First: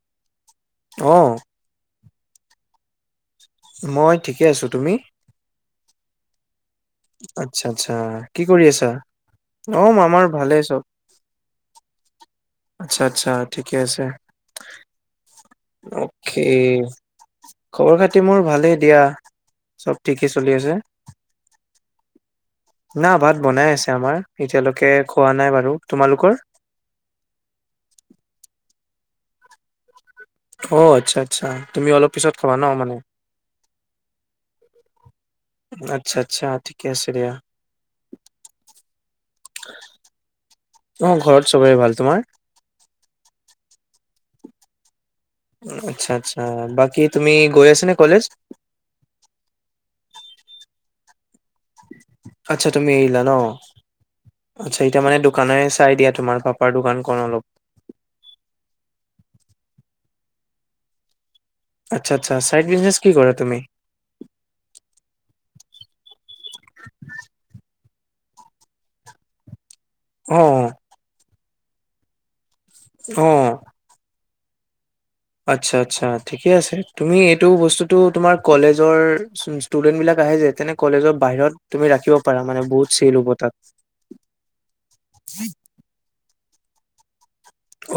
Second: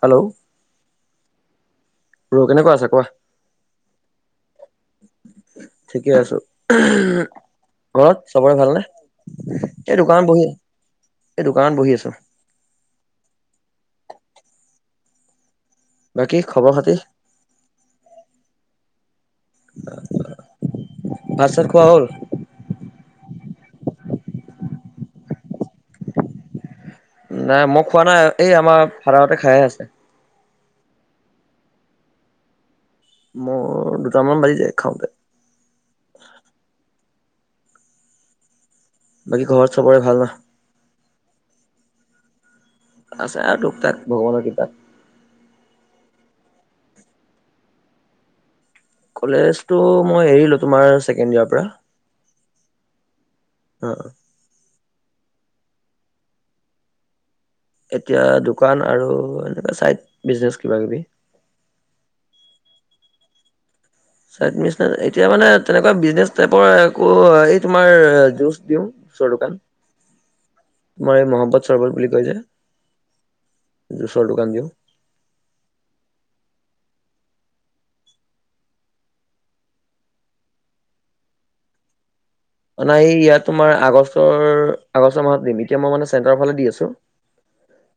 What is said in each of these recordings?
Hello অ' ৰ কেনেকুৱা আছা কোৱা মই ঠিকে আছো তুমি? ঠিকে আছো আচ্ছা, আচ্ছা, ঘৰত কি চবৰে কৰি ভালনে আছা? অ', এই আমাৰ দোকানত বহি আ ভালেই চব। এই দোকানত বহি আছো আচ্ছা আচ্ছা ঠিকে আছে। অ', বাকী খবৰ খাতি খবৰ খাতি মোৰ ভালেই দিয়া চব ঠিকে চলি আছে ভাত চাত খোৱা হ'ল না ভাত বনাই আছে আমাৰ এতিয়ালৈকে খোৱা নাই বাৰু তোমালোকৰ নাই মই খোৱা নাই এই আমাৰ ফাডাৰহঁতে খাই আছে অ', আচ্ছা আচ্ছা তুমি অলপ পিছত খাবা ন মোৰ দুটামান বাাজি যায় খাওঁতে আচ্ছা, আচ্ছা, [unintelligible] অ', বাকী চবৰে ভাল ন ঘৰত চবৰে ভাল তোমাৰ আছে আৰু তুক তাক ভগৱানৰ কৃপাত আচ্ছা আচ্ছা বাকী তুমি গৈ আছা নে কলেজ- কলেজতো মই এৰিলোঁ তোমাৰ ছেকেণ্ড ইয়াৰ আচ্ছা তুমি এৰিলা ন অ এতিয়া মানে দোকানে চাই দিয়া তোমাৰ পাপাৰ দোকান খন অলপ এতিয়া দোকান আৰু এনেকে চাইড বিজনেচ কিবা কিবি আচ্ছা আচ্ছা চাইড বিজনেচ কি কৰা তুমি? চাইড বিজনেচ এতিয়া মানে তেনেকুৱা বিজনেচ টাইপৰ একো এইটো তোমাৰ জুচ দিওঁ ওচৰ দোকান। অ', মই মহাব্বাত। চৰ্বত বুলি কয় যে। অ', চৰ দোকান যে। আচ্ছা -আচ্ছা ঠিকে আছে তুমি এইটো বস্তুটো তোমাৰ কলেজৰ ষ্টোডেন্ট বিলাক আহে যে তেনে কলেজৰ বাহিৰত তুমি ৰাখিব পাৰা মানে অ বহুত নাই চেল হ'ব ইয়াত তাত। তোমাৰ আগষ্টৰ আগষ্ট মাহত দিম এতিয়া মই মান ৰ ফালে দি আছো।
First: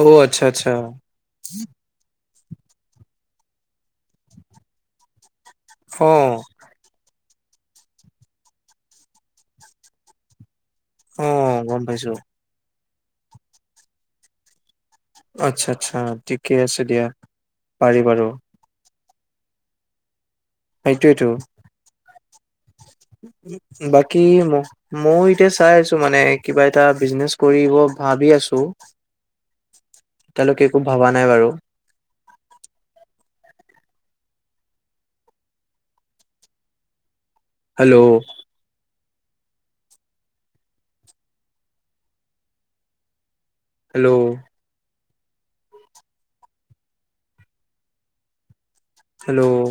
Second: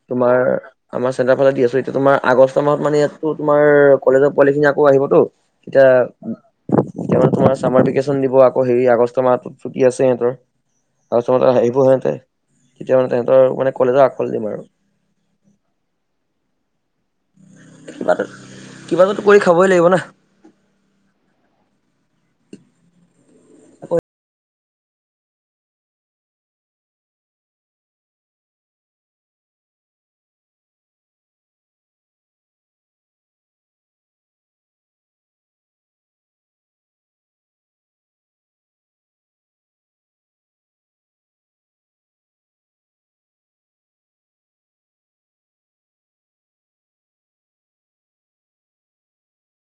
অ', তোমাৰ আচ্ছা, আচ্ছা আমাৰ চেণ্টাৰ ফালে দি আছো এতিয়া তোমাৰ আগষ্ট মাহত মানে ইয়াত তোমাৰ কলেজৰ পোৱালি খিনি আকৌ আহিবতো। এতিয়া অ', তোমাৰ চামাৰ ভেকেশচন দিব আকৌ হেৰি আগ তোমাৰ চুটি আছে সিহতৰ। আৰু তোমাৰ অঁ, অ', গম হেৰীবোৰ হয় পাইছো যে। তেতিয়া মানে তেহঁতৰ মানে কলেজৰ আ গফালে দিম আৰু। আচ্ছা আচ্ছা ঠিকে আছে দিয়া। পাৰি কিবা এটা বাৰু। কিবা এটাটো কৰি খাবই লাগিব না। সেইটোৱেটো। বাকী মই এতিয়া চাই আছো মানে কিবা এটা বিজনেছ কৰিব ভাবি আছো এতিয়ালৈকে একো ভবা নাই বাৰু। Hello hello hello